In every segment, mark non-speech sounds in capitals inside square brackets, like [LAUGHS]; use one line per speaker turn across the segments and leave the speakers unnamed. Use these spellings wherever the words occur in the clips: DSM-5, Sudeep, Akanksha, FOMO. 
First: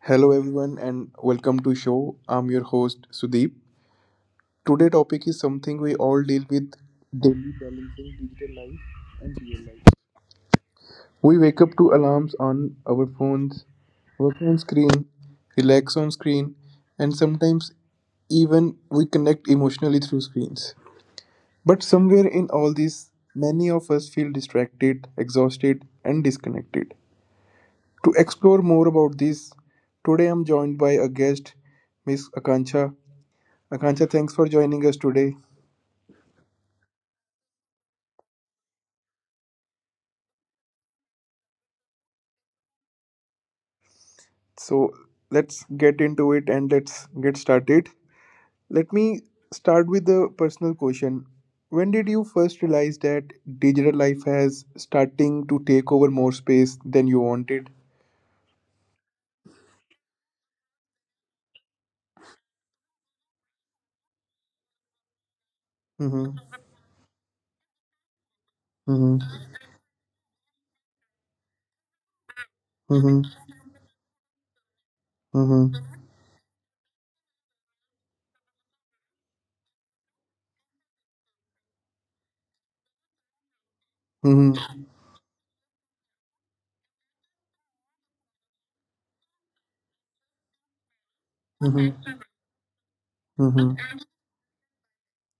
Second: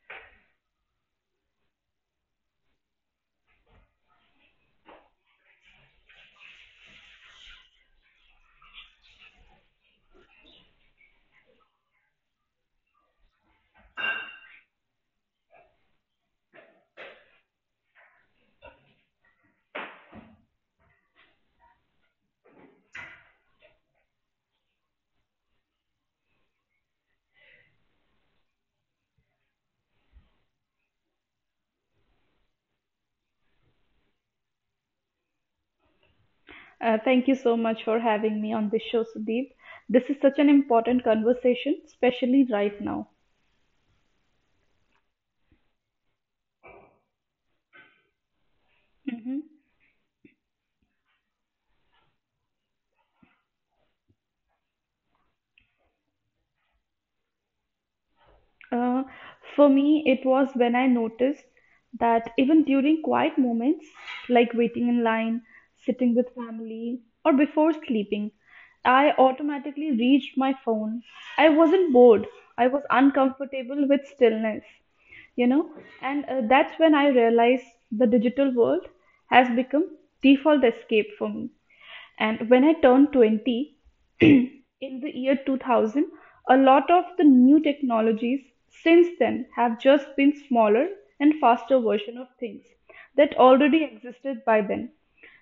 Hello everyone and welcome to show. I'm your host Sudeep. Today topic is something we all deal with daily balancing digital life and real life. We wake up to alarms on our phones, work on screen, relax on screen and sometimes even we connect emotionally through screens. But somewhere in all this many of us feel distracted, exhausted and disconnected. To explore more about this, today I'm joined by a guest Miss Akanksha Akansha, thanks for joining us today.
Thank you so much for having me on this show, Sudeep. This is such an important conversation, especially right now.
So let's get into it and let's get started. Let me
Mhm.
start with the personal question. When did you first realize that digital life has starting to take over more space than you wanted?
Uh, for me, it was when I noticed that even during quiet moments, like waiting in line, sitting with
Mm-hmm.
family, or before sleeping, I
Mm-hmm.
automatically reached my phone. I wasn't bored, I was
Mm-hmm.
uncomfortable with stillness, you know, and that's when I realized the digital world has become default escape for me. And when I turned 20, [CLEARS THROAT]
Mm-hmm.
in the year 2000, a lot of the new technologies since then have just been smaller and faster
Mm-hmm.
version of things that
Mm-hmm. Mm-hmm.
already
Mm-hmm.
existed by then.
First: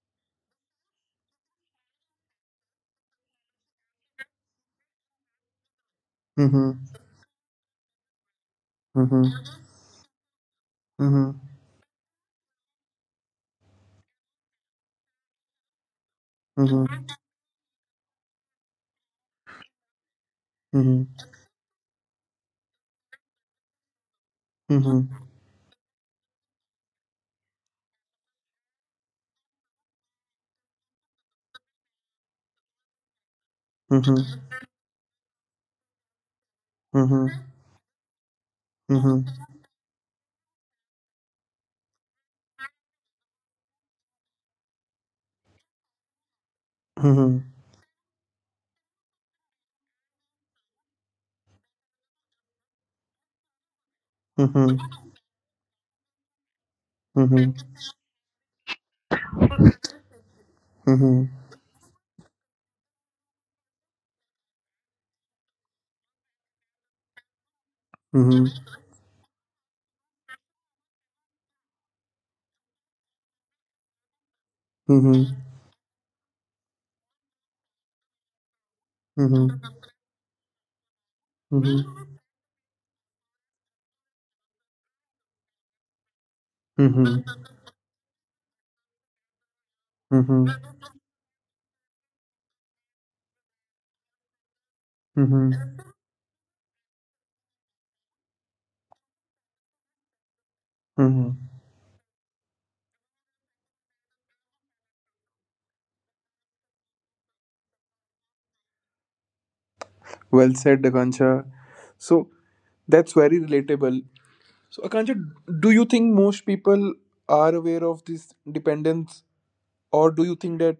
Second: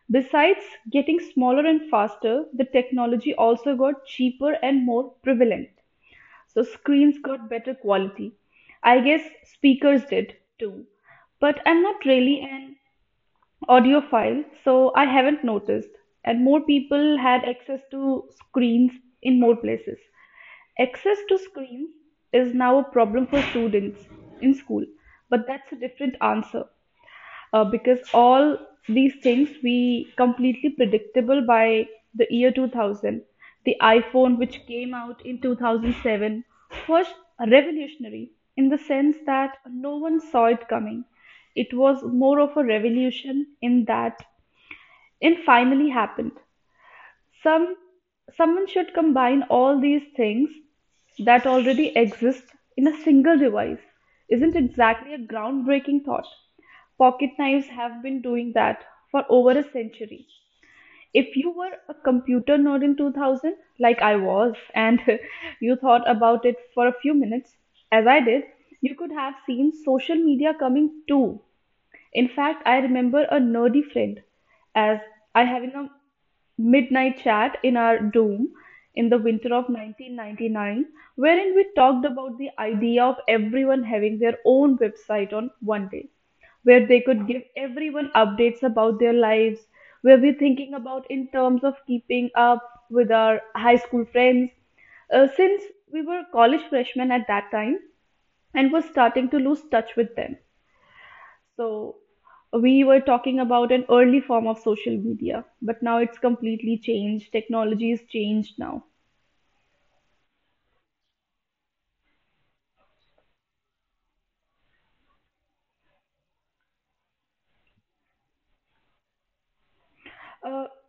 Besides getting smaller and faster, the technology also got cheaper and more prevalent. So screens got better quality. I guess
Mm-hmm.
speakers did too.
Mm-hmm.
But I'm not really an audiophile, so I haven't noticed. And more
Mm-hmm. Mm-hmm. Mm-hmm. Mm-hmm.
people had access to screens in more places.
Mm-hmm.
Access
Mm-hmm.
to screens is now a problem for students in school, but that's a different answer, because all these things we completely predictable by the year 2000. The iPhone,
Mm-hmm.
which came out in 2007, was
Mm-hmm. Mm-hmm.
revolutionary in the sense that no one saw it coming. It was more of a revolution in that it finally happened.
Mm-hmm.
Some Someone should combine all these things that already exist in a single device. Isn't
Mm-hmm.
exactly a groundbreaking thought. Pocket knives have been doing that for over a century. If you were a computer nerd in 2000, like I was, and [LAUGHS] you thought about it for a few minutes, as I did,
Mm-hmm.
you could have seen social media coming too. In fact, I remember a nerdy friend as I
Mm-hmm.
having a midnight chat in our dorm in the winter of
Mm-hmm.
1999, wherein we talked
Mhm.
about the idea of everyone having their own website on one day, where they could
Mhm.
give everyone updates about their lives, where we're
Mhm.
thinking about in terms of keeping up with our high school friends. Since
Mhm.
we were college freshmen at that time and was starting to lose touch with them.
Mhm.
So we were talking about an early form of social media, but now it's completely changed. Technology is changed now.
Well said, Akansha. So that's very relatable. So, Akansha, do you think most people are aware of this dependence, or do you
Uh,
think that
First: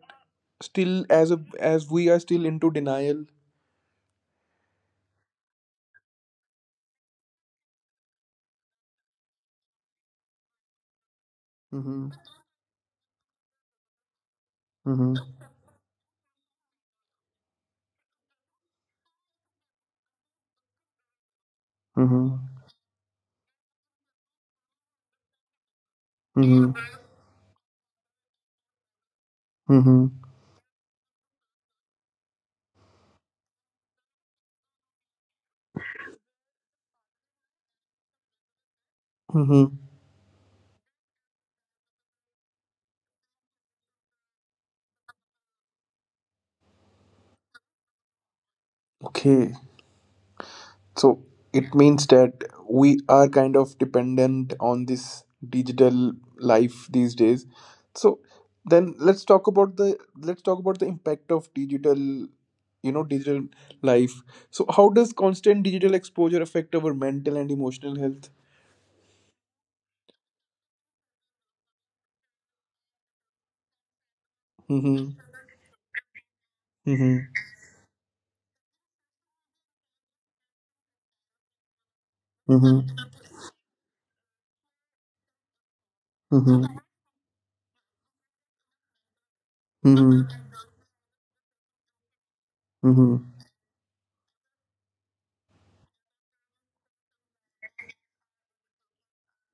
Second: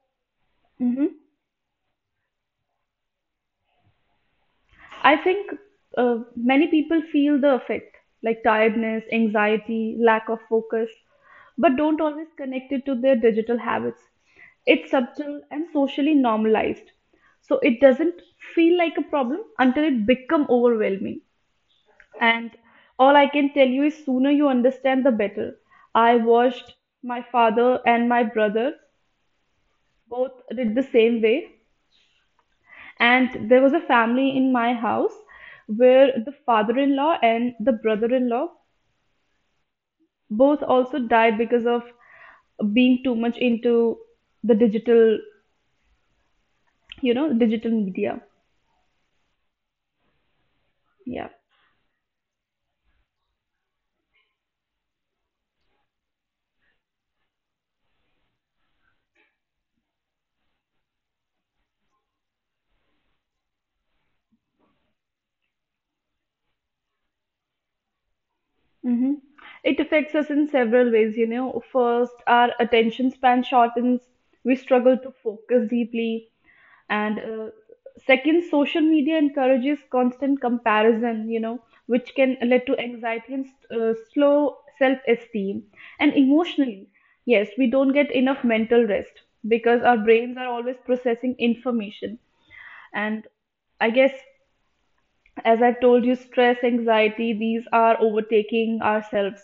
still,
mhm.
as we are still into denial?
I think many people feel the effect, like tiredness, anxiety, lack of focus, but don't
Mm-hmm.
always connect it to their digital habits. It's
Mm-hmm.
subtle and socially normalized, so it doesn't feel like a problem until it become overwhelming. And
Mm-hmm.
all I can tell you is sooner you understand, the better. I
Mm-hmm.
watched my father and my brother
Mm-hmm.
both did the same way. And there was a family in my house where the father in law and the brother in law
Mm-hmm.
both also died because of being too much into the digital, digital media.
Okay. So
Yeah.
it means that we are kind of dependent on this digital life these days. So then let's talk about the impact of digital, digital life. So how does constant digital exposure affect our mental and emotional health?
Mm-hmm. It affects us in several ways, you know. First, our attention span shortens. We struggle
Mm-hmm.
to focus deeply. And
Mm-hmm.
second, social media encourages constant comparison, you know, which can lead to
Mm-hmm.
anxiety and slow self-esteem. And emotionally, yes, we don't get enough mental rest because our
Mm-hmm.
brains are always processing information. And
Mm-hmm.
I guess, as I've told you, stress, anxiety, these are overtaking ourselves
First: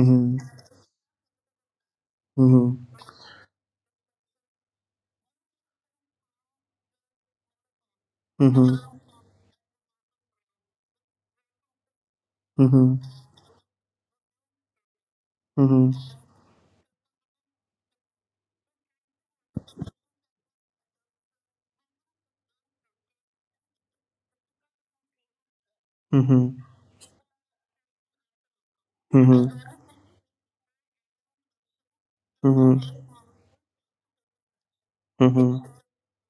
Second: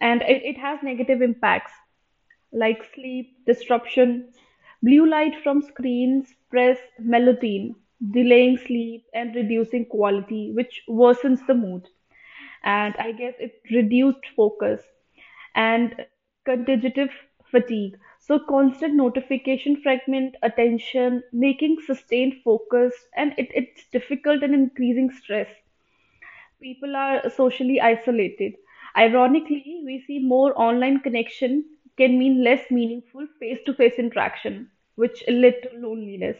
and it
Mm-hmm.
has negative impacts like sleep disruption, blue light from screens press melatonin, delaying
Mm-hmm.
sleep and reducing quality, which worsens the mood.
Mm-hmm.
And
Mm-hmm.
I guess it reduced focus and
Mm-hmm.
contagious fatigue. So, constant notification fragment attention, making sustained focus, and it's difficult and increasing stress. People are socially isolated.
Mm-hmm. Mm-hmm.
Ironically, we see more online connection can mean less
Mm-hmm.
meaningful face-to-face interaction, which led to
Mm-hmm.
loneliness.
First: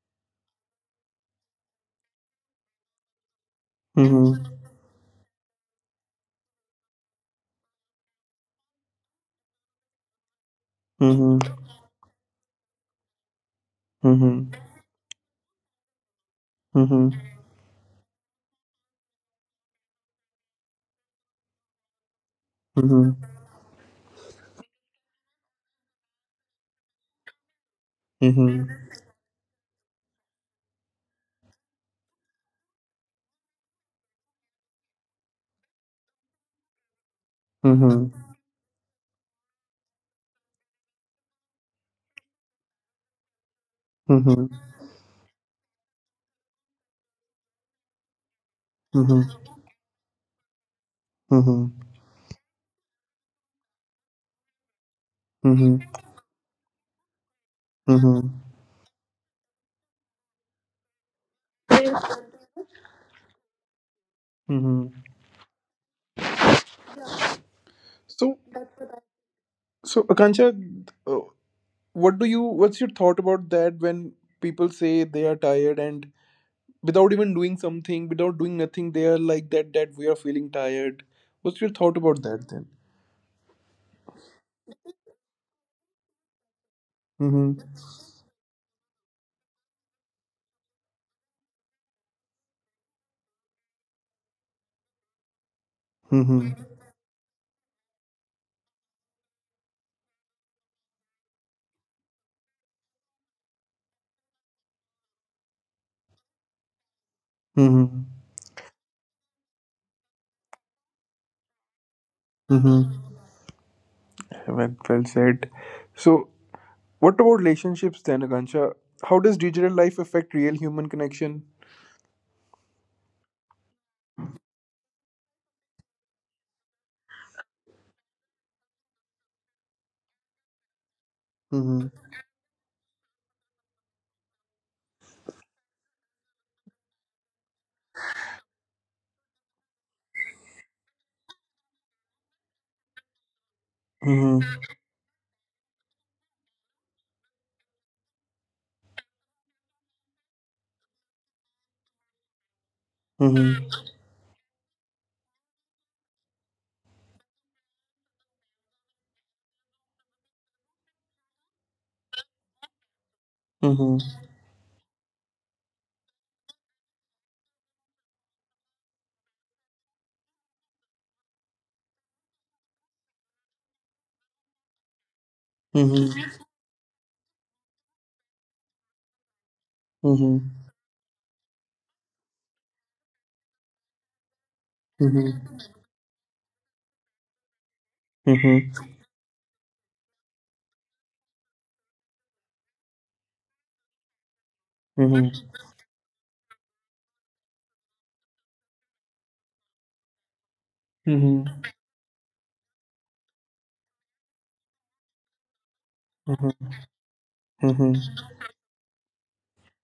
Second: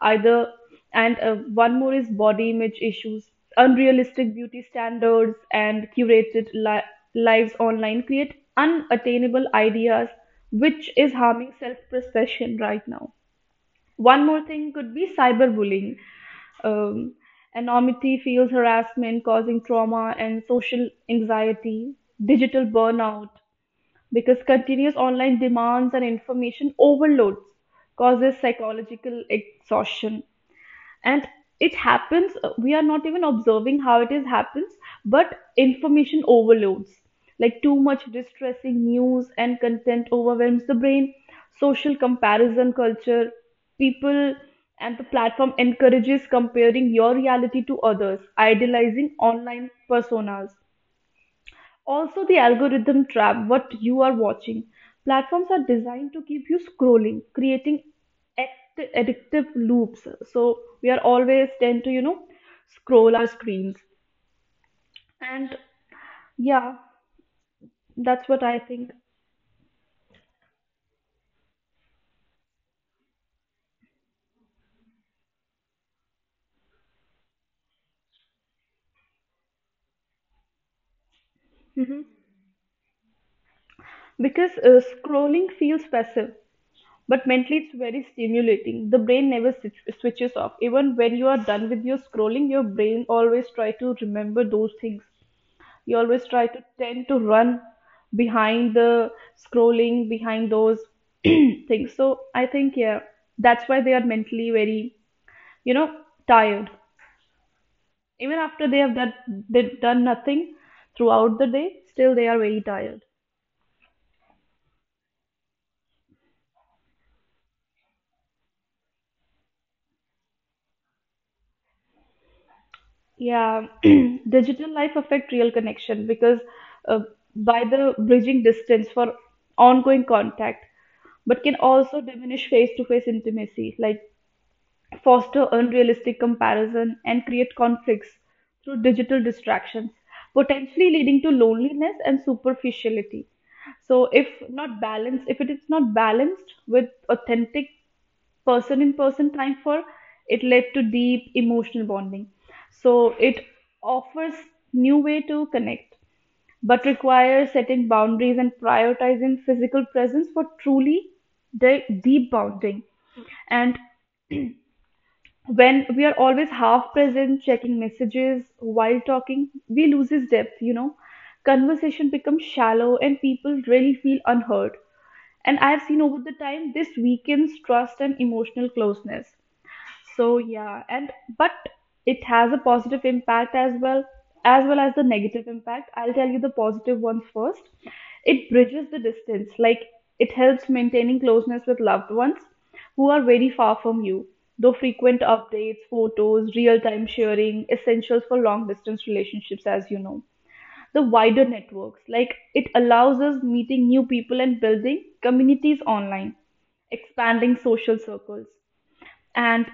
Either and one more is body image issues, unrealistic
Mm-hmm.
beauty standards, and lives online create unattainable ideas, which is
Mm-hmm.
harming self-perception right now. One more
Mm-hmm.
thing could be cyberbullying.
Mhm.
Um, Anonymity feels harassment, causing trauma and social anxiety, digital
Mhm.
burnout, because continuous online demands and information overloads causes
Mhm.
psychological exhaustion, and it happens, we are not even observing how it is happens, but information overloads like too much
Mhm.
distressing news and content overwhelms the brain, social comparison culture, people,
Mhm.
and the platform encourages comparing your reality to others idealizing
Mhm.
online personas.
Mhm.
Also, the algorithm trap what you are watching. Platforms are
Mhm.
designed to keep you scrolling, creating
Mhm.
addictive loops. So, we are always tend to, scroll our screens.
Mhm.
And yeah, that's
So,
what I think.
so, Akansha, uh, what do you? What's your thought about that? When people say they are tired and without even doing something, without doing nothing, they are like that. That we are feeling tired. What's your thought about that then?
Because scrolling feels passive, but
Mhm.
mentally it's very stimulating. The brain never switches off. Even when you are done with your scrolling, your brain always try to remember those things. You always try
Mhm.
to tend to run behind the scrolling, behind those [CLEARS THROAT] things. So I think, yeah, that's why they are mentally very, you know, tired.
Mhm.
Even after they have done, they've done nothing throughout the day, still they are very
Mhm.
tired.
Well, well said. So, what about relationships then, Akansha? How does digital life affect real human connection?
Yeah, [CLEARS THROAT] digital life affect real connection because, uh, by the bridging distance for ongoing contact, but can also diminish face-to-face intimacy. Like foster unrealistic comparison, and create conflicts through digital distractions, potentially leading to loneliness and superficiality. So, if
Mhm.
not balanced, if it is not balanced with authentic person in person time for, it led to deep emotional bonding. So, it
Mhm.
offers new way to connect, but requires setting boundaries and prioritizing physical presence for truly deep bonding. And
Mhm.
when we are always half present checking messages while talking, we loses depth, you know, conversation becomes shallow and people really feel unheard, and I have seen over
Mhm.
the time this weakens trust and emotional closeness. So
Mhm.
yeah, and but it has a positive impact as well, as well as the negative
Mhm.
impact. I'll tell you the positive one first. It
Mhm.
bridges the distance, like it helps maintaining closeness with loved ones who are very far from you. Though frequent
Mhm.
updates, photos, real-time sharing, essentials for long-distance relationships, as you know. The
Mhm.
wider networks, like it allows us meeting new people and building communities online, expanding
Mhm. Mhm.
social circles. And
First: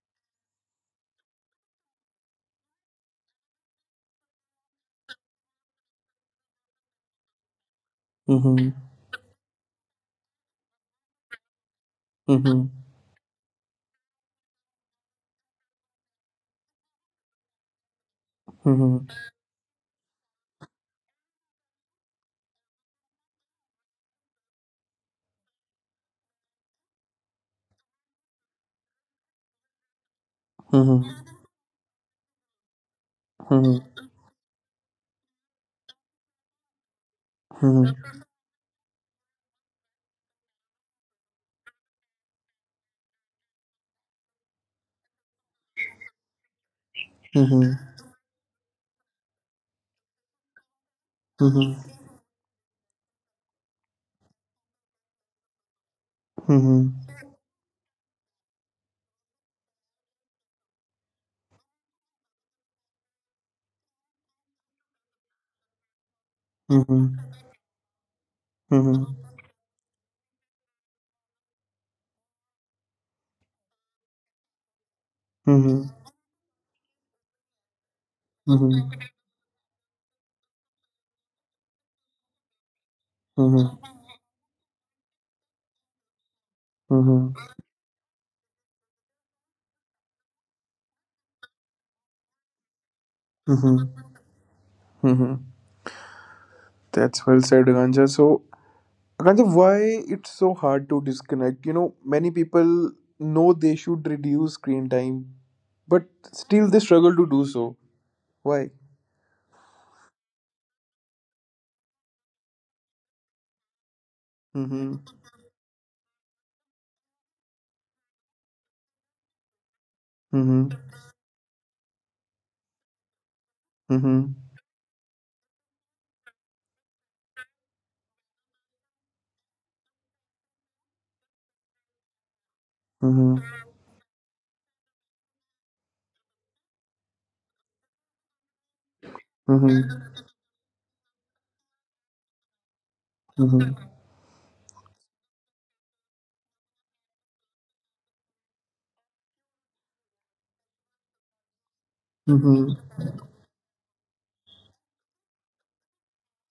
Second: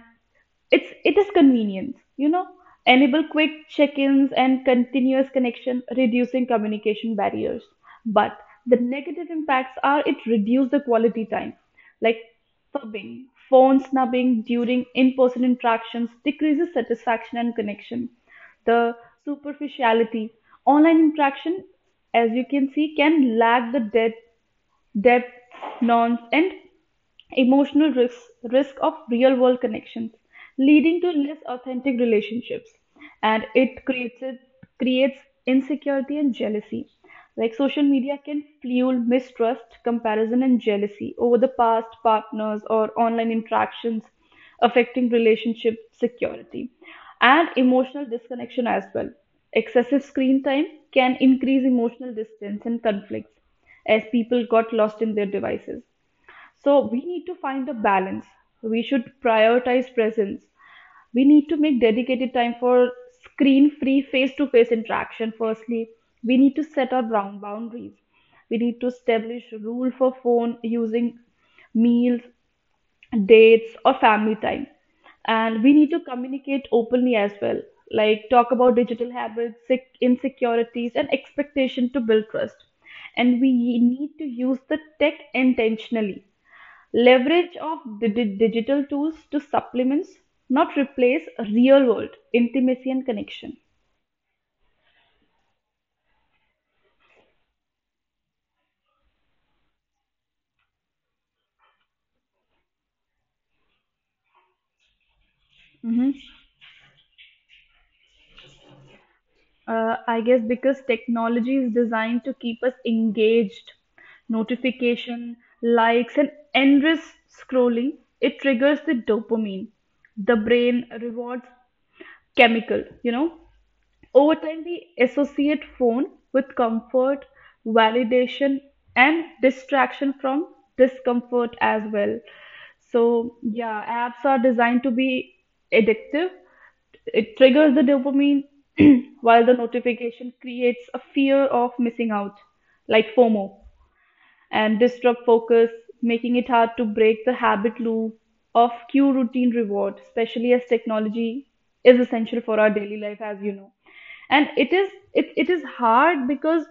it is convenience, you know. Enable quick check-ins and continuous connection, reducing communication barriers. But
Mhm.
the negative impacts are it reduces the quality time, like
Mhm.
fubbing, phone snubbing during in-person interactions decreases satisfaction and connection. The superficiality, online interaction, as you can see, can lack the depth, nuance, and emotional risk of real world connections, leading
Mhm.
to less authentic relationships. And
Mhm.
it creates insecurity and jealousy. Like social media can fuel mistrust, comparison, and jealousy over the past partners or online interactions, affecting relationship security and emotional disconnection as well. Excessive screen time can increase
Mhm.
emotional distance and conflicts as people got lost in their devices.
Mhm. Mhm.
So we
Mhm.
need to find a balance. We should prioritize presence. We need to make dedicated time for screen-free face-to-face interaction firstly. We need to set our brown boundaries. We
Mhm.
need to
Mhm. Mhm. Mhm.
establish rule for phone using meals, dates or family time. And we
Mhm.
need to communicate openly as well, like talk about digital habits, insecurities and expectation to build trust. And we need to use the tech intentionally.
Mhm.
Leverage of the digital tools to supplements, not replace, real world intimacy and connection.
Mhm. Mhm. Mhm. That's well said, Ganja. So, Ganja, why it's so hard to disconnect? You know, many people know they should reduce screen time, but
Hmm.
still they struggle to do so. Why?
I guess because technology is designed to keep us engaged,
Mhm.
notification, likes, and endless scrolling, it triggers the dopamine, the
Mhm.
brain rewards chemical, you know. Over
Mhm.
time, we associate phone with comfort, validation, and distraction from discomfort as well. So,
Mhm.
yeah, apps are designed to be addictive. It triggers the dopamine [CLEARS THROAT] while the
Mhm.
notification creates a fear of missing out, like FOMO,
Mhm.
and disrupt focus, making it hard to break the habit loop of cue routine reward, especially as technology is essential for our
Mhm.
daily life, as you know. And it is hard because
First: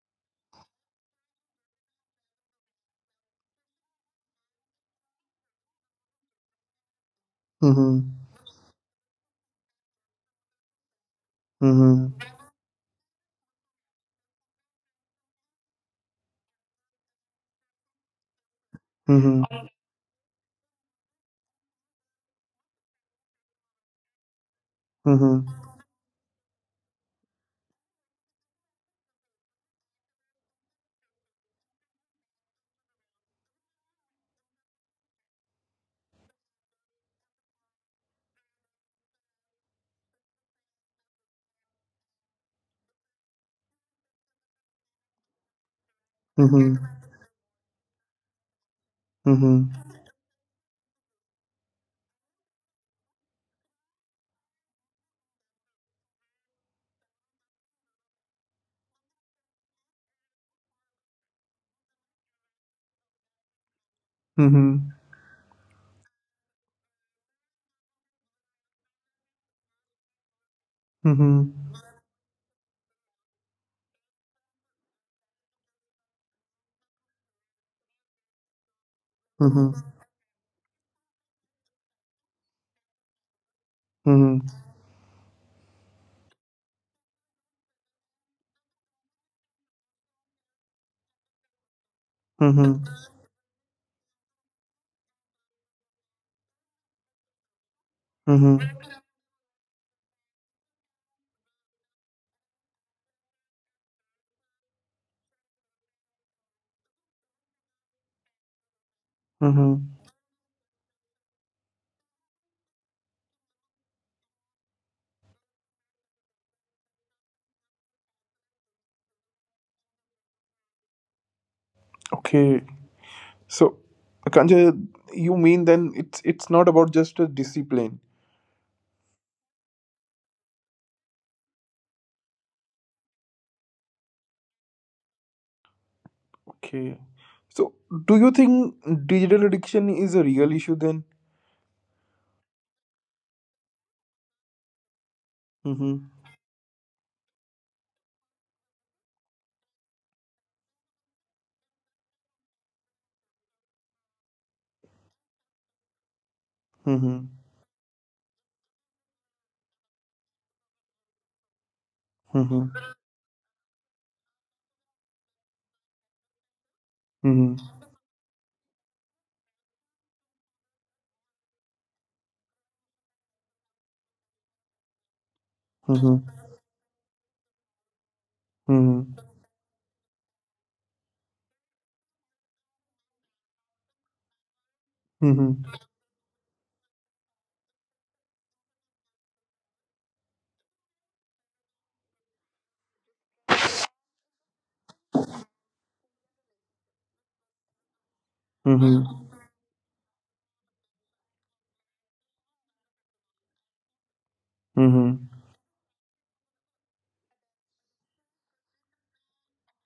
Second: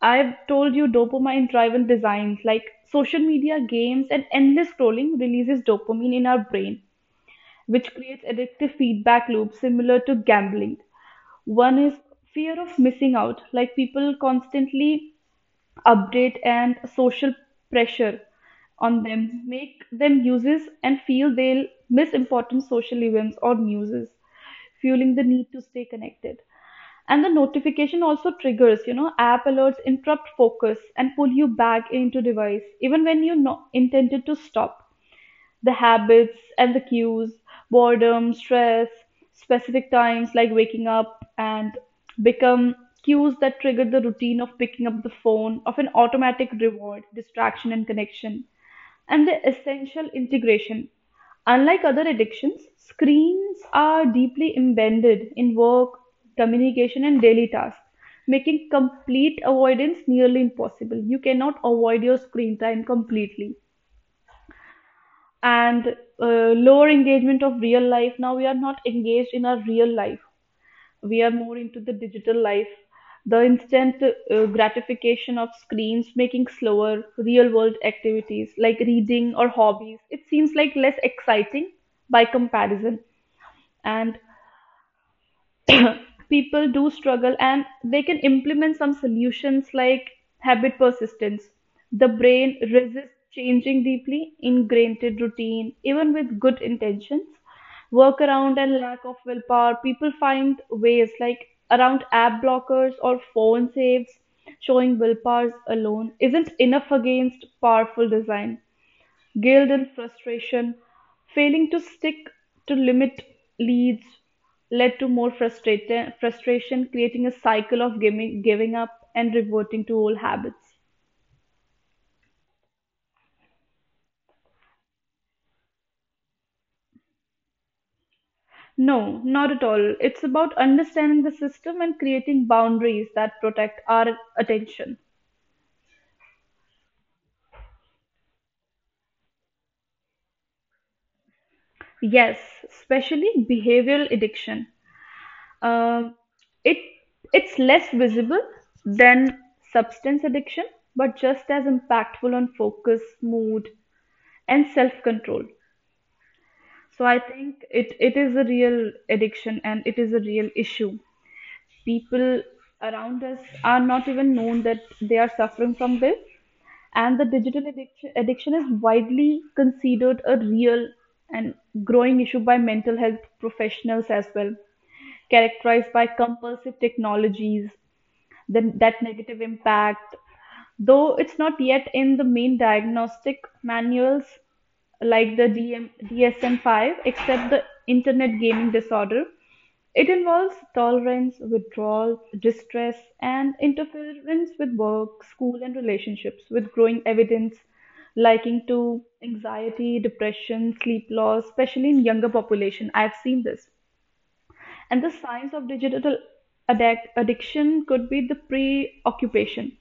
I've told you dopamine driven designs like social media, games, and endless scrolling releases dopamine in our brain, which
Mhm.
creates addictive feedback loops similar to gambling. One is
Mhm.
fear of missing out, like people constantly update and social pressure on them
Mhm.
make them uses and feel they'll miss important social events or newses, fueling the
Mhm.
need to stay connected, and the notification also triggers, you know, app alerts interrupt focus and pull you back into device even when you intended to stop. The habits and the cues, boredom, stress, specific times like waking up, and become cues that trigger the routine of picking up the phone, of an
Mhm.
automatic
Mhm.
reward, distraction, and connection, and the
Mhm.
essential integration. Unlike other addictions, screens are deeply embedded in work, communication, and daily tasks, making complete avoidance nearly impossible. You cannot avoid your screen time completely.
Mhm.
And lower engagement of real life. Now we are not engaged in our real life. We are more
Mhm.
into the digital life. The instant gratification of screens making slower real world activities like reading or hobbies. It seems like less exciting by comparison. And [LAUGHS] [CLEARS THROAT] people do struggle and they can implement some solutions like habit persistence. The brain
Mhm. Mhm.
resists changing deeply ingrained routine, even with good intentions. Workaround
Mhm.
and lack of willpower, people find ways like around app blockers or phone saves, showing willpower alone isn't enough against powerful design. Guilt and
Mhm.
frustration, failing to stick to limit leads led to more frustration, creating a cycle of giving up and reverting to old habits.
Okay. So, Kanja, you mean then it's not about just a discipline.
No, not at all. It's about understanding the system and creating boundaries that protect our attention.
Okay. So, do you think digital addiction is a real issue then?
Yes, especially behavioral addiction.
Mhm.
Um, it it's less visible than substance addiction, but just as impactful on focus, mood, and self-control. So I
Mhm.
think it is a real addiction and it is a real issue. People
Mhm.
around us are not even known that they are suffering from this, and the
Mhm.
digital addiction is widely considered a real and growing issue by mental health professionals as well, characterized by
Mhm.
compulsive technologies, then that
Mhm.
negative impact, though it's not yet in the main diagnostic manuals like the
Mhm.
DSM-5, except the internet gaming disorder. It involves tolerance, withdrawal, distress, and interference with work, school, and relationships, with growing evidence liking to
Mhm.
anxiety, depression, sleep loss, especially in younger population. I've seen this. And
Mhm.
the signs of digital addiction could be the preoccupation,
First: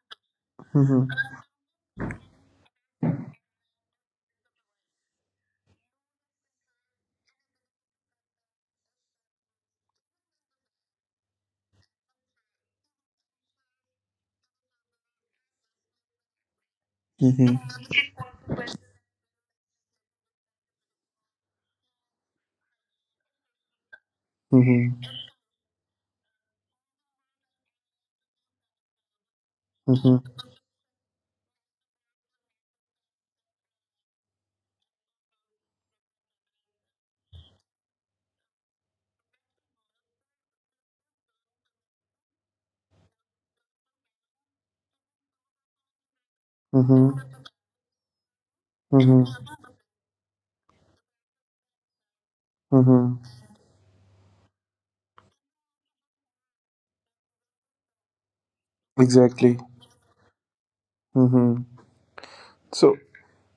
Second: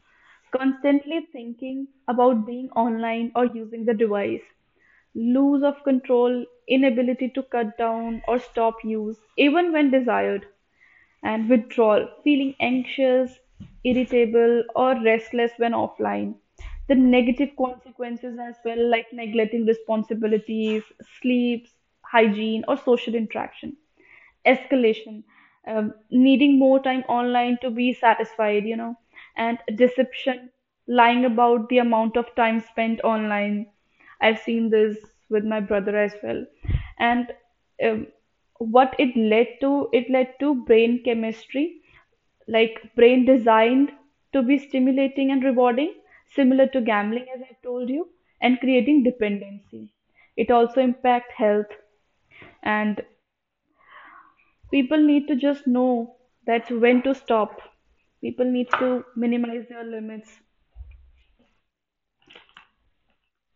Mhm.
constantly thinking about being online or using the device, lose of control, inability to cut down or stop use, even when desired, and withdrawal, feeling anxious, irritable, or restless when offline. The negative
Mhm.
consequences as well, like neglecting responsibilities, sleeps, hygiene, or social interaction
Mhm.
escalation, needing more time online to be satisfied, and
Mhm.
deception, lying about the amount of time spent online. I've seen this with my brother as well. And um, what it led to brain chemistry, like brain designed to be stimulating and rewarding, similar to
Mhm.
gambling, as I've told you, and creating
Mhm.
dependency. It also impacts health and
Mhm.
people need to just know that when to stop. People need to
Exactly.
minimize their limits.
Mm-hmm. So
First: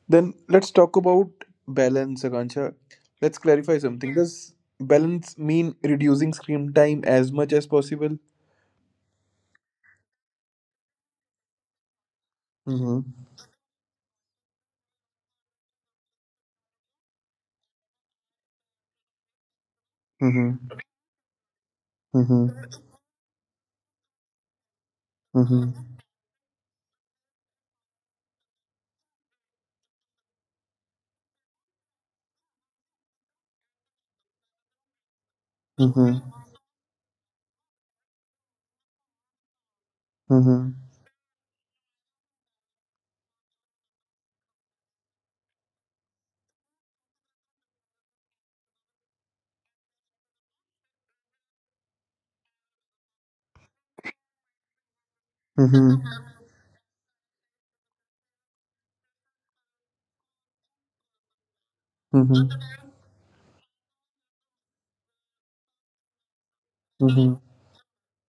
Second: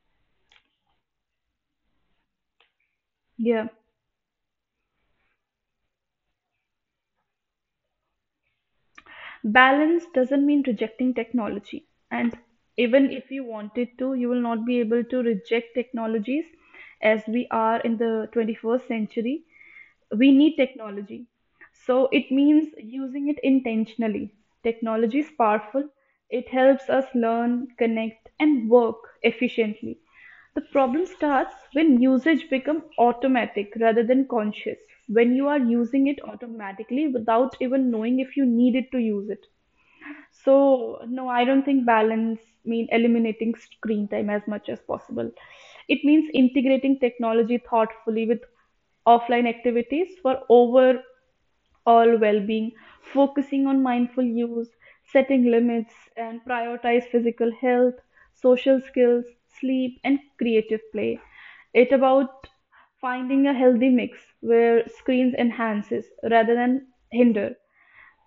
then let's talk about balance, Akansha. Let's
Yeah.
clarify something. Does balance mean reducing screen time as much as possible?
Balance doesn't mean rejecting technology. And
Mm-hmm.
even if you wanted to, you will not be able to reject technologies as we are in the 21st century. We need
Mm-hmm.
technology. So it means using it intentionally. Technology is powerful,
Mm-hmm.
it helps us learn, connect, and work efficiently. The problem starts when usage becomes automatic rather than conscious, when you are
Mm-hmm.
using it
Mm-hmm.
automatically without even knowing if you needed to use it.
Mm-hmm.
So, no, I don't think balance mean eliminating screen time as much as possible. It means integrating technology thoughtfully with offline activities for overall well-being, focusing on mindful use, setting limits,
Mm-hmm.
and prioritize physical health, social skills, sleep, and creative play. It about finding a healthy mix where screens enhances rather than
Mm-hmm. Mm-hmm. Mm-hmm.
hinder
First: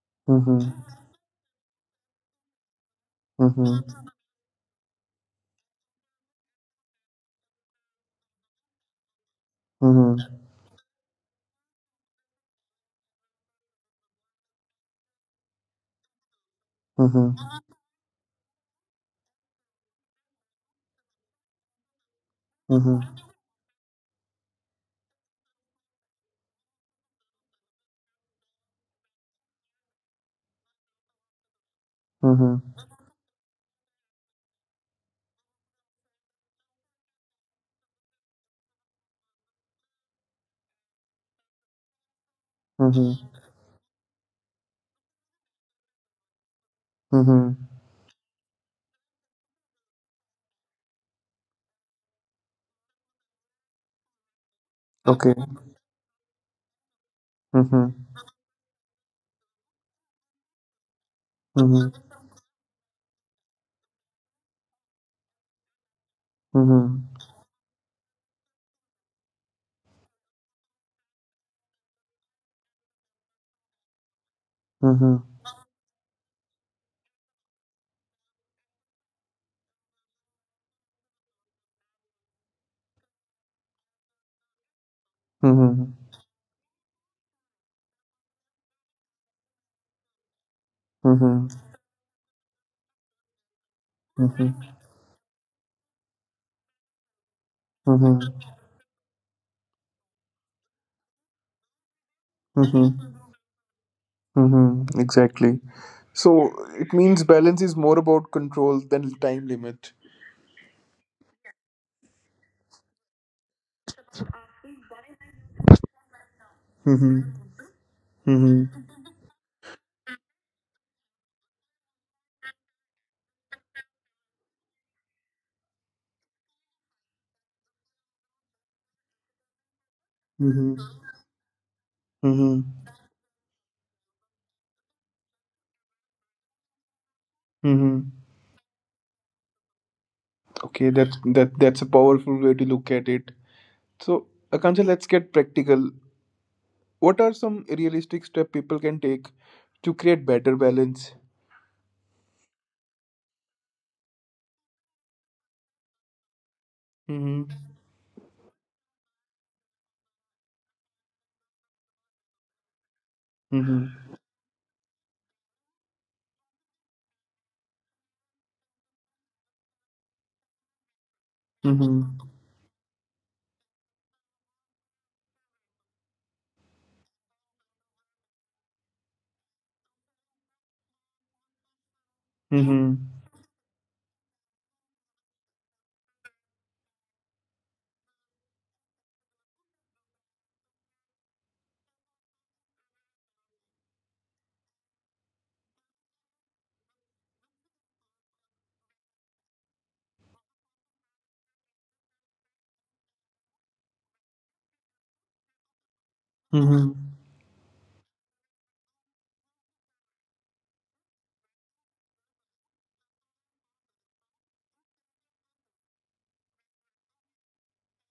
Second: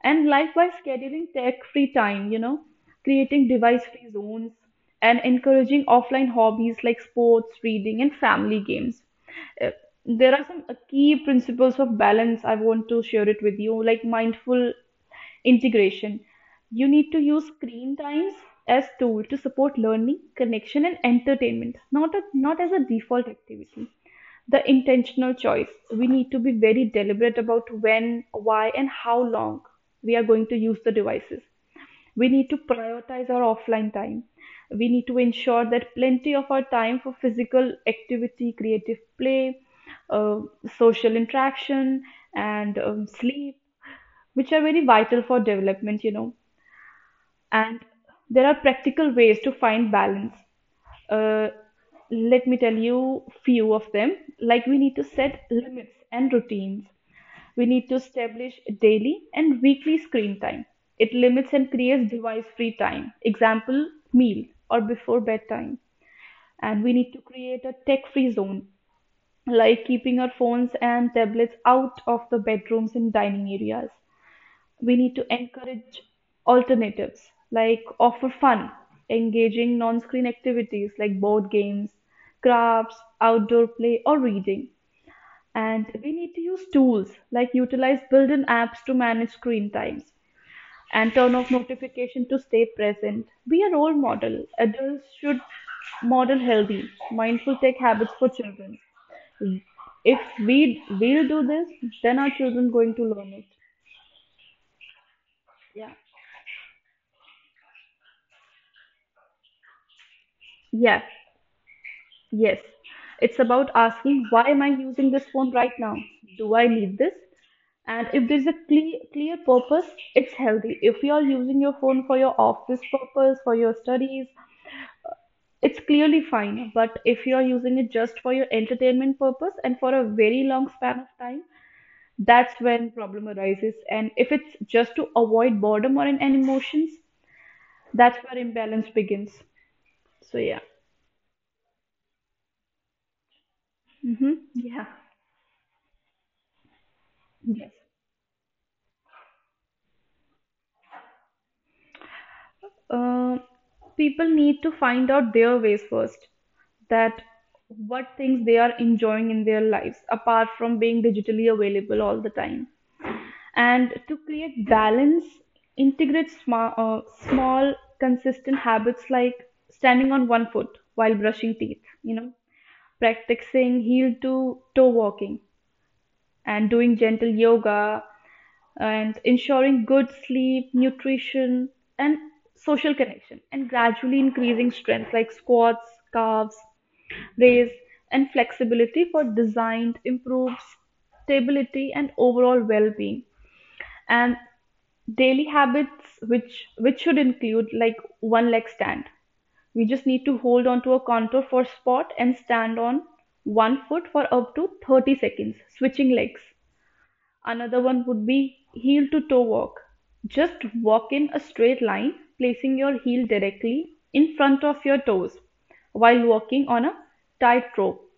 and
Mm-hmm.
likewise,
Mm-hmm.
scheduling tech free time, creating device free zones, and encouraging offline hobbies like sports, reading, and family games. Uh,
Mm-hmm.
there are some key principles of balance I want to share it with you, like mindful integration. You need to use
Mm-hmm.
screen times as tool to support learning, connection, and entertainment, not as a default activity the intentional choice. We need to be very deliberate about when, why, and how long we are going to use the devices. We need to
Mm-hmm.
prioritize our offline time. We need to ensure that plenty of our time for physical activity, creative play, uh, social interaction, and
Mm-hmm.
sleep, which are very vital for development.
Mm-hmm.
And there are practical ways to find balance. uh, Let me tell you few of them, like we need to
Okay.
set limits and routines. We need to
Mm-hmm.
establish daily and weekly screen time it limits and
Mm-hmm.
creates device free time example meal or before bedtime. And we
Mhm.
need to create a tech free zone, like keeping our phones and tablets out of the bedrooms and dining areas. We need to
Mhm.
encourage alternatives, like offer fun, engaging non screen activities like board games, crafts, outdoor play, or reading. And
Mhm.
we need to use tools like utilize built in apps to manage screen times and turn off
Mhm.
notification to stay present. Be a role model.
Mhm.
Adults should model healthy, mindful tech habits for
Mhm.
children. If we will do this, then our children going to
Mhm.
learn it.
Mhm. Exactly.
Yeah.
So it means balance is more about control than time limit.
Yeah. Yes, it's about asking why am I using this phone right now? Do I need this?
Mm-hmm.
And if there's a
Mm-hmm.
clear purpose, it's healthy. If you're using your phone for your office purpose, for your studies, it's clearly fine. But if you're using it just for your entertainment purpose and for a very long
Mm-hmm.
span of time, that's
Mm-hmm.
when problem arises. And if it's just to avoid boredom or and emotions, that's
Mm-hmm.
where imbalance begins. So yeah.
Okay, that's a powerful way to look at it. So,
Mm-hmm. Yeah.
Akansha, let's get practical. What are some
Yes.
realistic steps people can take to create better balance?
uh, People need to find out their ways first that
Mm-hmm.
what things they are enjoying in their lives apart from being digitally available all the time,
Mm-hmm.
and to create balance integrate small consistent habits like standing on 1 foot while brushing teeth,
Mm-hmm.
practicing heel to toe walking, and doing gentle yoga, and ensuring good sleep, nutrition, and social
Mm-hmm.
connection, and gradually increasing strength like squats, calves, raise, and flexibility for designed improves stability and overall well-being. And daily habits which should include like one leg stand. We just need to hold onto a contour for spot and stand on 1 foot for up to 30 seconds, switching legs.
Mm-hmm.
Another one would be heel to toe walk. Just walk in a straight line, placing your heel directly in front of your toes while walking on a tightrope.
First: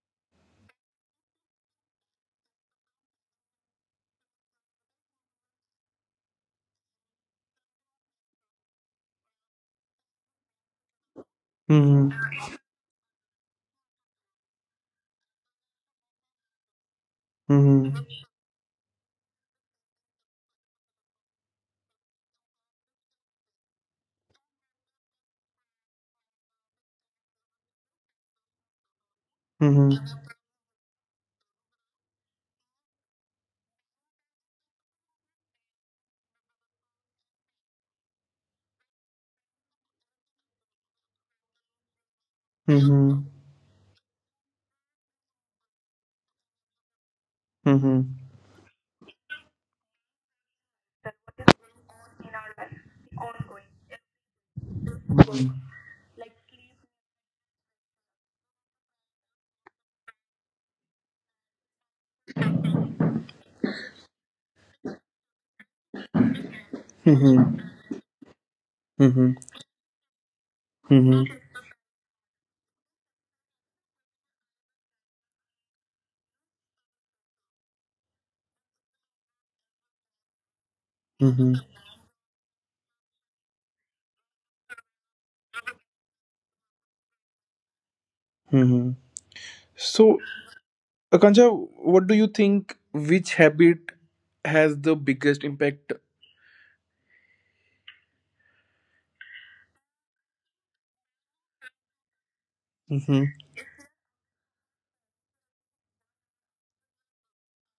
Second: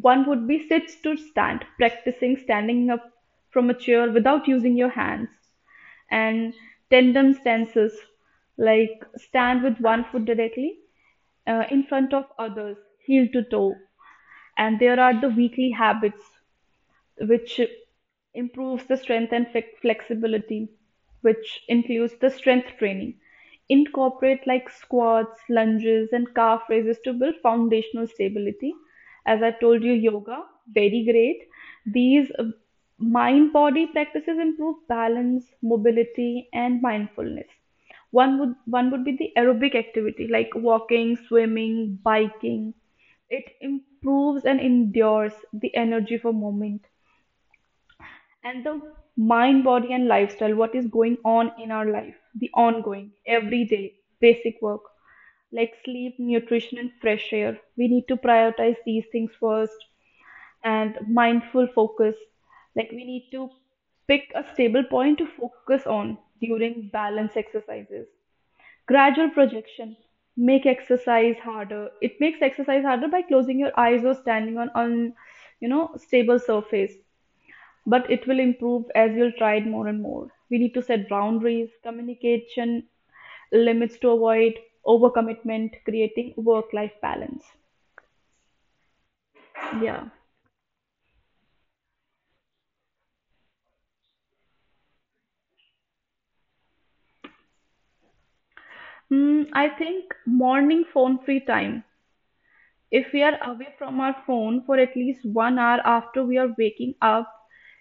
One would be sits to stand, practicing standing up from a chair without using your hands. And tandem stances, like stand with 1 foot directly in front of
Mm-hmm.
others, heel to toe. And there are the weekly habits which
Mm-hmm.
improves the strength and flexibility, which includes the strength training. Incorporate like squats, lunges, and calf raises to build foundational stability. As I told you,
Mm-hmm.
yoga, very great. These mind body practices improve balance, mobility, and mindfulness. One would be the aerobic activity like walking, swimming, biking.
Mm-hmm.
It improves and endures the energy for movement
Mhm.
and the mind, body, and lifestyle, what is going on in our life, the ongoing, everyday, basic work
Mhm.
like sleep, nutrition, and fresh air. We need to prioritize these things first and mindful focus. Like we need to pick a stable point to focus on during balance
Mhm.
exercises. Gradual
Mhm.
projection. Make
Mhm.
exercise harder. It makes exercise harder by closing your eyes or standing on stable surface, but it will improve as you'll try it more and more. We need to set
Mhm.
boundaries, communication limits to avoid overcommitment, creating work-life balance.
Mhm.
Yeah.
So, Akansha, what do you think? Which habit has the biggest impact?
Hmm, I think morning phone free time. If we
Mhm.
are away from our phone for at least 1 hour after we are waking up,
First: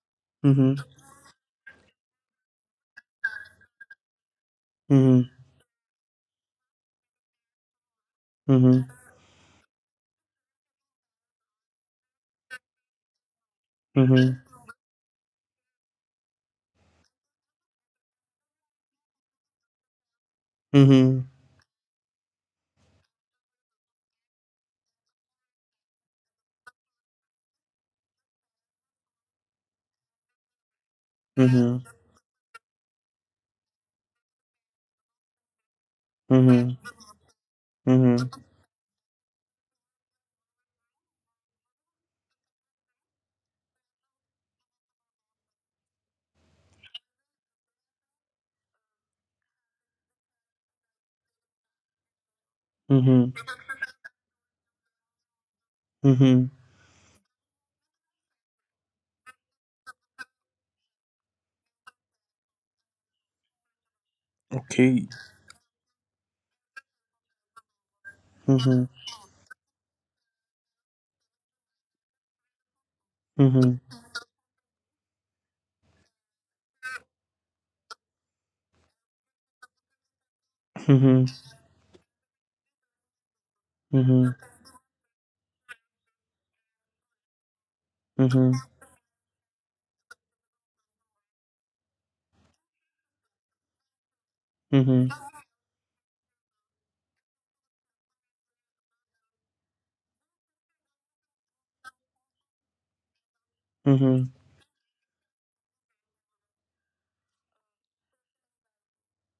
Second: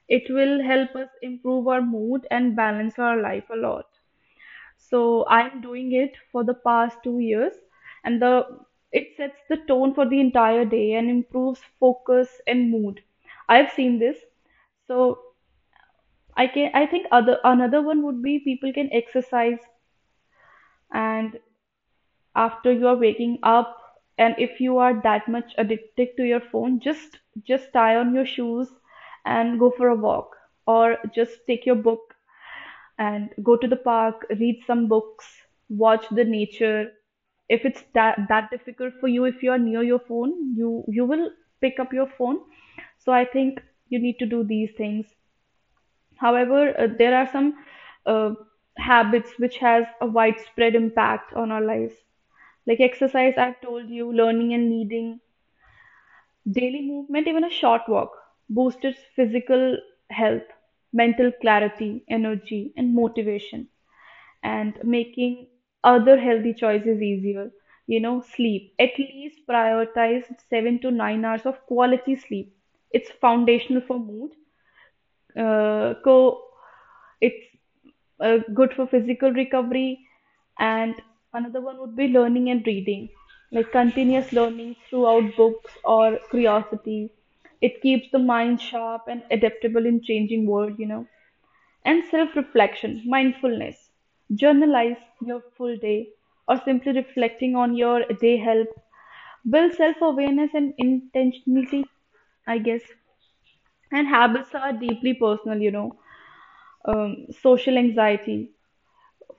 it will
Mhm.
help us improve our mood and balance our life a lot. So
Mhm.
I'm doing it for the past 2 years, and the
Mhm.
it sets the tone for the entire day and improves focus and mood. I've seen this.
Mhm.
So I can I think other Another one would be people can exercise
Mhm.
and after you are waking up, and if you are that much addicted to your phone, just tie on your shoes and go for a walk, or just take your
Mhm.
book and go to the park, read some books, watch the
Mhm.
nature. If it's that,
Mhm.
that difficult for you, if you're near your phone, you will pick up your phone. So I think you need to do these things. However, there are some uh, habits which has a widespread impact on our lives. Like
Mhm.
exercise, I've told you, learning and reading,
Mhm.
daily movement, even a short walk, boosts physical health, mental clarity, energy, and motivation and
Okay.
making other healthy choices easier. You know, sleep.
Mhm.
At least prioritize 7 to 9 hours of quality sleep. It's
Mhm.
foundational for mood. Co it's good for physical recovery, and
Mhm.
another one would be learning and reading, like continuous
Mhm.
learning throughout books or curiosity. It keeps the
Mhm. Mhm.
mind sharp and adaptable in changing world. You know, and self reflection, mindfulness. Journalize
Mhm.
your full day or simply reflecting on your day help build self awareness and intentionality, I guess. And
Mhm.
habits are deeply personal, social anxiety,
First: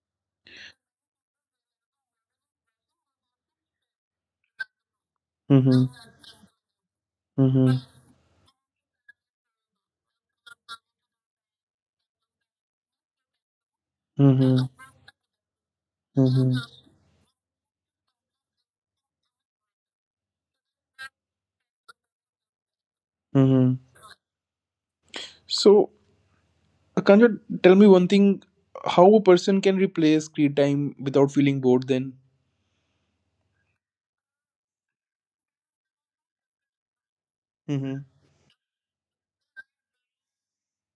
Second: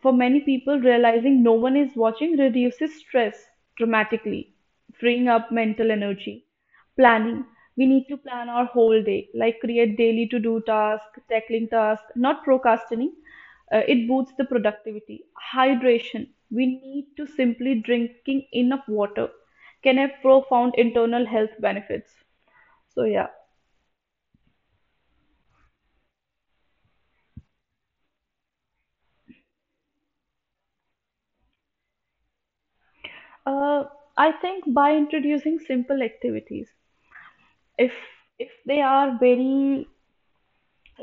for many people, realizing no one is watching reduces stress dramatically, freeing up mental energy. Planning.
Mhm.
We need to plan our whole day, like create daily to do tasks, tackling tasks, not procrastinating. It boosts the
Mhm.
productivity. Hydration.
Mhm.
We need to simply drinking enough water can have profound internal health benefits. So yeah,
Mhm. So, Can't you tell me one thing? How a person can replace screen time without feeling bored? Then
uh, I think by introducing simple activities, if
Mm-hmm.
if they are very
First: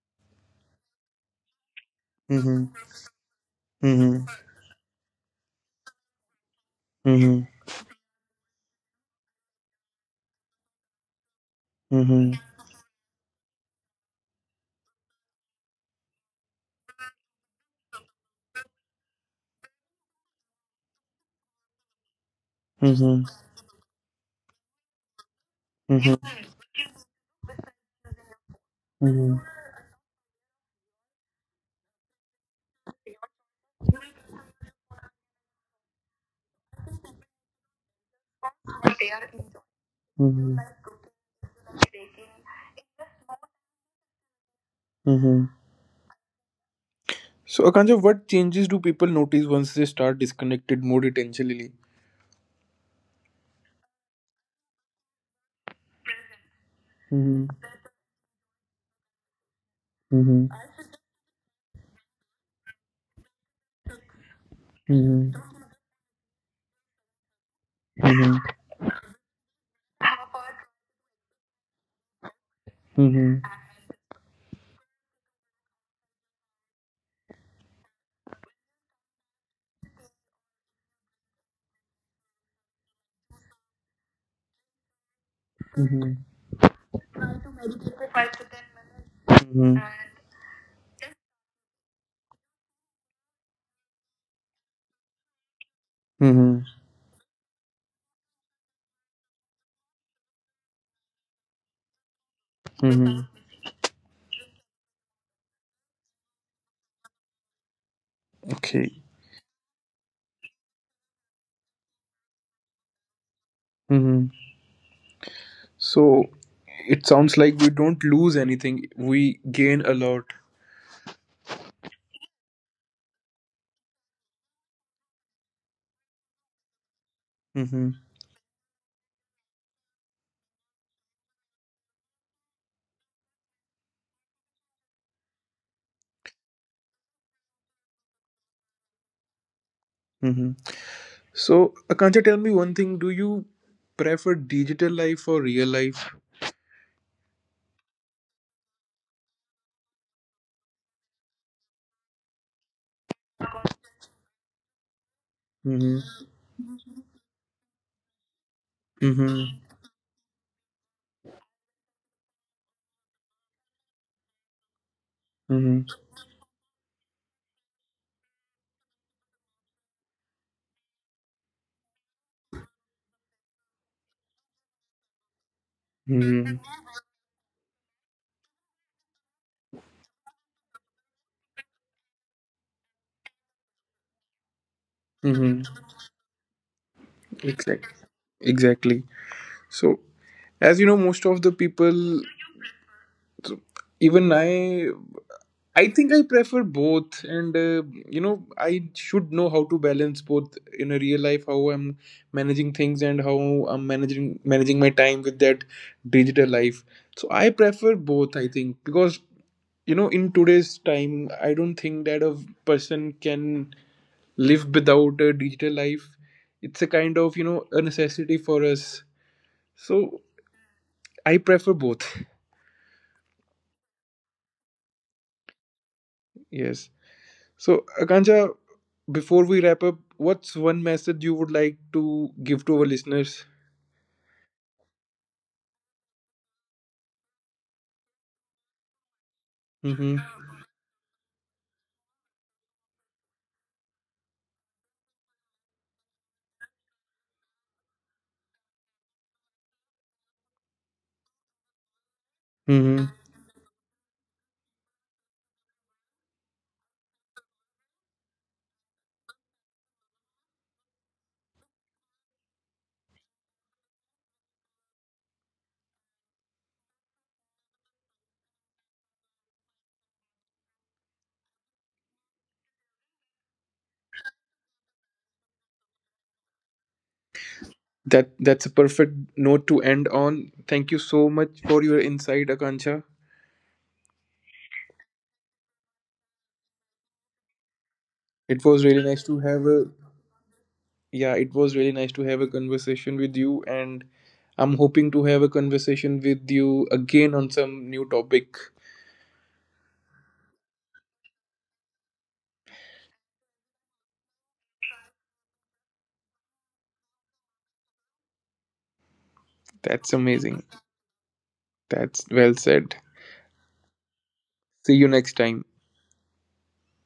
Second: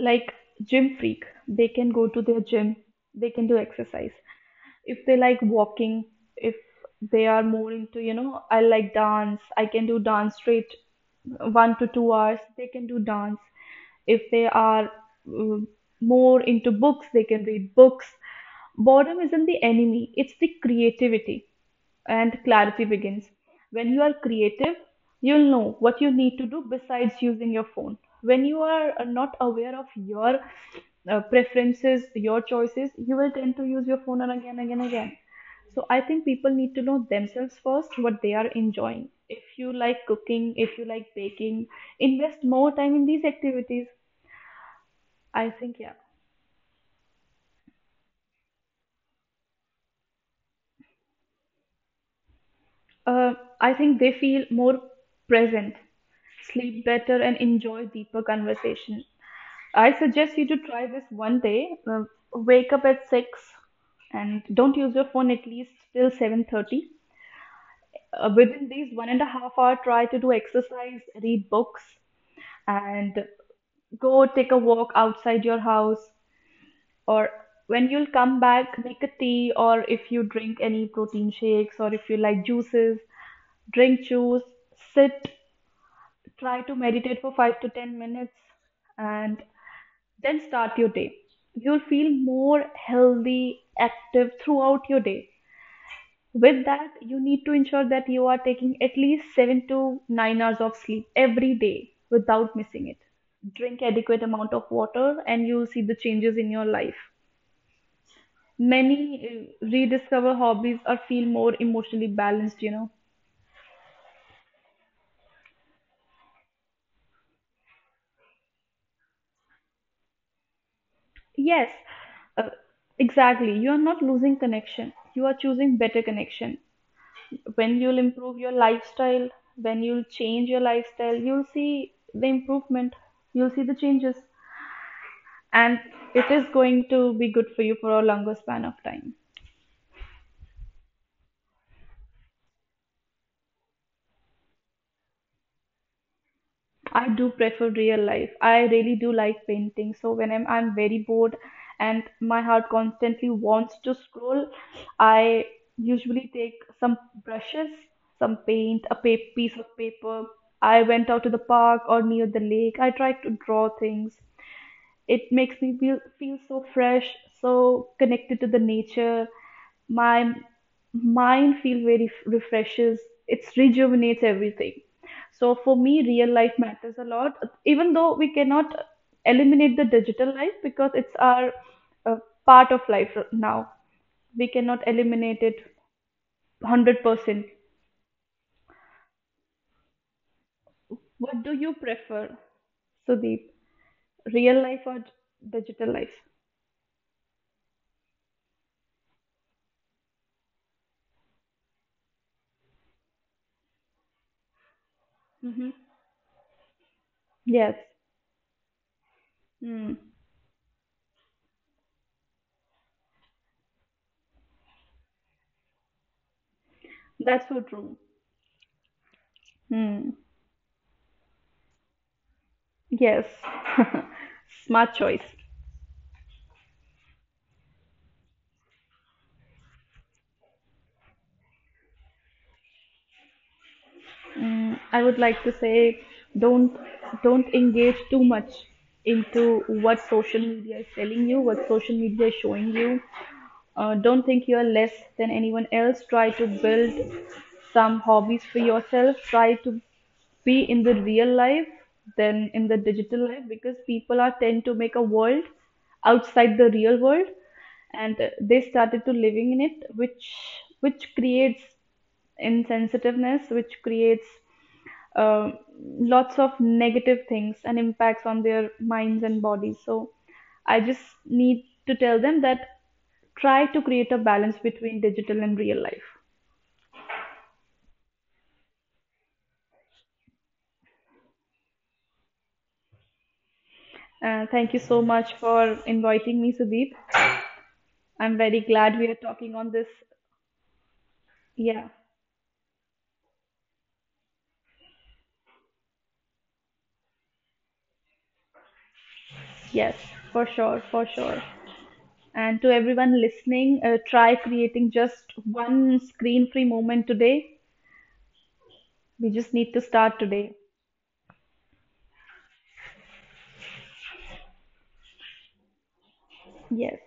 like gym freak, they can go to their gym,
Mm-hmm.
they can do exercise.
Mm-hmm.
If they like walking, if they are more into, I like dance, I can do dance straight one to two
Mm-hmm.
hours
Mm-hmm.
they can do dance. If they are more into books, they can read books. Boredom isn't the enemy, it's the creativity and clarity begins.
Mm-hmm.
When you are creative, you'll know what you need to do besides using your phone. When you are not
Mm-hmm.
aware of your preferences, your choices, you will tend to use your phone and again, again, again. So I think people need to know themselves first, what they are enjoying. If you like cooking,
Mm-hmm.
if you like baking, invest more time in these activities.
Mm-hmm.
I think, yeah.
So, Akanja, what changes do people notice once they start disconnected more intentionally?
Uh, I think they feel more present, sleep better, and
Mhm,
enjoy deeper conversation. I suggest you
mhm,
to try this one day. Wake up at 6 and don't use your phone
mhm,
at least till 7:30.
mhm,
Within these 1.5 hour, try to do exercise, read books, and
mhm,
go take a walk outside your house. Or when you'll come back, make a tea, or if you drink any protein shakes, or if you like juices, drink juice, sit,
mhm,
try to meditate for 5 to 10 minutes, and
mhm,
then start your day. You'll feel more healthy, active throughout your day.
mhm,
With that, you need to ensure that you are taking at least 7 to 9 hours of sleep every day without missing it.
mhm,
Drink adequate amount of water, and you'll see the changes in your life.
okay,
Many rediscover hobbies or feel more emotionally balanced, you know.
mhm. So it sounds like we don't lose anything; we gain a lot.
Yes, uh, exactly. You are not losing connection. You are choosing better connection. When
Mm-hmm.
you'll improve your lifestyle, when you'll change your lifestyle, you'll see the improvement, you'll see the changes, and it is going to be good for you for a longer span of time.
Mm-hmm. So, Akansha, tell me one thing. Do you prefer digital life or real life?
I do prefer real life. I really do like painting. So when I'm very bored and my heart constantly wants to scroll, I
Mm-hmm.
usually take some brushes, some paint, a piece
Mm-hmm.
of paper. I went out to the park or near the lake. I tried to draw things. It makes me
Mm-hmm.
feel so fresh, so connected to the nature. My mind feel very refreshes. It rejuvenates everything. So for me, real
Mm-hmm.
life matters a lot. Even though we cannot eliminate the digital life because it's our uh, part of life now. We cannot eliminate
Mm-hmm.
it 100%.
Exactly. Exactly. So, as you know, most of
What
the
do you
people,
prefer, Sudeep?
so even
Real life or
I
digital life?
think I prefer both. And, you know, I should know how to balance both in a real life, how I'm managing things and how I'm managing my time with that
Hmm.
digital life. So I
Yes.
prefer both, I think, because you
Mm.
know in today's time I don't think that a person can live without a digital life. It's a kind of, you
That's so
know, a
true.
necessity for us.
Hmm.
So I prefer both. [LAUGHS]
Yes, [LAUGHS] smart choice.
Yes. So Akansha, before we wrap up, what's one message you would like to give to our listeners?
Mm, I would like to say, don't don't engage too much into what
Mm-hmm.
social media is telling you, what social media is showing you. Don't think you're less than anyone else. Try to build some hobbies for yourself. Try to be in the real life than in the
Mm-hmm.
digital life because people are tend to make a world outside the real world, and they started to living in it, which creates insensitiveness, which creates uh, lots of negative things and impacts on their minds and bodies. So I just need to tell them that try to create a balance between digital and real life.
That that's a perfect note to end on. Thank you so much for your insight Akansha.
Thank you so much for inviting me, Sudeep. I'm very
It was
glad
really
we are
nice to
talking
have
on
a
this.
Yeah, it was
Yeah,
really nice to have a conversation with you, and I'm hoping to have a conversation with you again on some new topic.
yes, for sure, for sure. And to everyone listening, try creating just one screen free moment today. We just need to
That's
start today.
amazing. That's well said. See you next time.
Yes.